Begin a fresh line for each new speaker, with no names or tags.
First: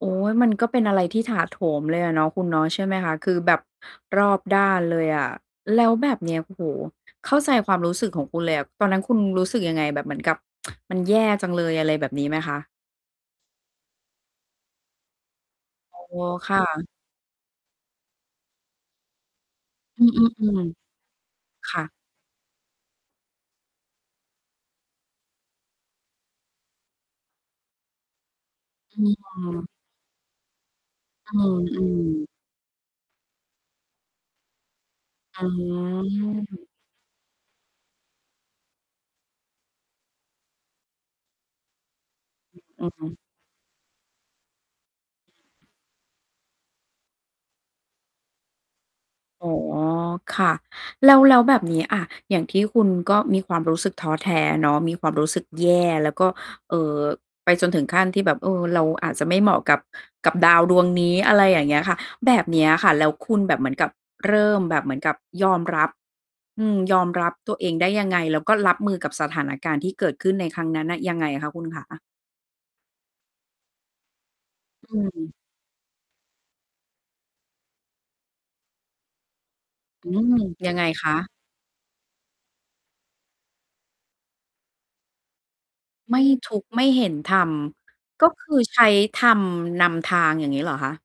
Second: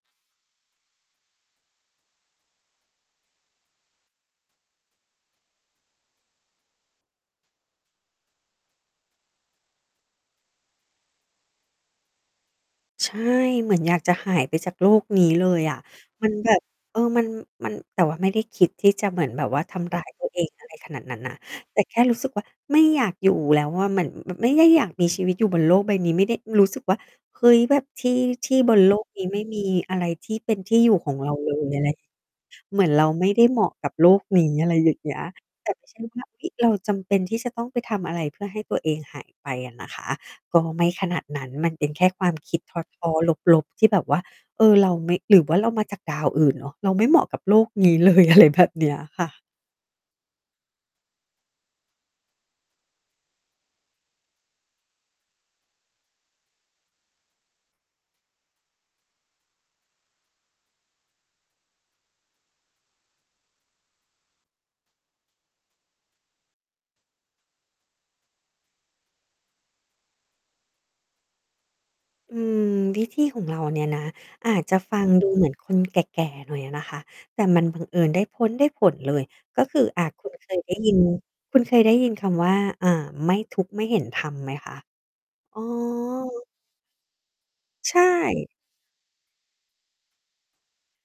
โอ๊ย มันก็เป็นอะไรที่ถาโถมเลยอะเนาะ คุณเนาะ ใช่ไหมคะ? คือแบบรอบด้านเลยอะ แล้วแบบ เนี้ย โอ้โฮ เข้าใจความรู้สึกของคุณเลยอะ ตอนนั้นคุณรู้สึกยังไง? แบบเหมือนกับ มันแย่จังเลย อะไรแบบนี้ไหมคะ?
ใช่ เหมือนอยากจะหายไปจากโลกนี้เลยอะ
อ๋อ
มันแ
ค
บ
่
บ
ะ
เออ มัน มัน แต่ว่าไม่ได้คิดที่จะเหมือนแบบว่า ทำร้
อ
า
ื
ยตัวเอง
อ
อะไรข
ๆ
นาดนั้นนะ
ๆ ค
แต
่
่แ
ะ
ค่รู้สึกว่า ไม่อยากอยู่แล้วอะ เหมือน มันไม่ได้อยากมีชีวิตอยู่ บนโลกใบนี้ ไม่ได้รู้สึกว่า เฮ้ย แบบที่ ที่บน โล
อ
ก
ื
นี้ไม่มี
ม
อะไรที่เป็นที่อยู่ของเร
อ
า
ื
เล
ม
ย อ
อ
ะ
ื
ไร
ม
เหมือนเราไม่ได้เหมาะกับโลกนี้ อะไรอย่างเงี้ย
อื
แต่ไม่ใช่ว่า เฮ้ย
ม
เราจำเป็นที่จะต้องไปทำอะไรเพื่อให้ตัวเองหายไปอะนะคะ ก็ไม่ขนาดนั้น มันเป็นแค่ ความคิ
อ
ด
ือ
ท
อือฮึ
้อ ๆ ลบ ๆ ที่แบบว่า เออ เราไม่ หรือว่าเรามาจากดาวอื่นเนาะ เราไม่เหมาะกับโลกนี้ เลย อะไรแบบเนี้ย ค่ะ
อ๋อ ค่ะ แล้ว แล้วแบบนี้ อ่า อย่างที่คุณก็มีความรู้สึกท้อแท้เนาะ มีความรู้สึกแย่ แล้วก็ เอ่อ ไปจนถึงขั้นที่แบบ เออ เราอาจจะไม่เหมาะกับ กับดาวดวงนี้ อะไรอย่างเงี้ยค่ะ แบบเนี้ยค่ะ แล้วคุณแบบเหมือนกับ เริ่มแบบเหมือนกับยอมรับ อืม ยอมรับตัวเองได้ยังไง? แล้วก็รับมือกับสถานการณ์ที่เกิดขึ้นในครั้งนั้นน่ะ ยังไงอะคะ? คุณขา
อืม วิธีของเราเนี่ยนะ อาจจะ
อ
ฟ
ื
ังด
ม
ูเหมือนคนแก่ ๆ หน่อยอะนะคะ แต่มันบังเอิญได้ผ้ลได้ผลเลย ก็คือ อา
อื
คุณ
ม
เคย ไ
ย
ด
ั
้
งไง
ยิน
คะ?
คุณเคย ได้ยินคำว่า อา ไม่ทุกข์ไม่เห็นธรรมไหมคะ? อ๋อ
ไม่ทุกข์ไม่เห็นธรรม
ใช
ก็ค
่
ือใช้ธรรมนำทาง อย่างงี้เหรอคะ?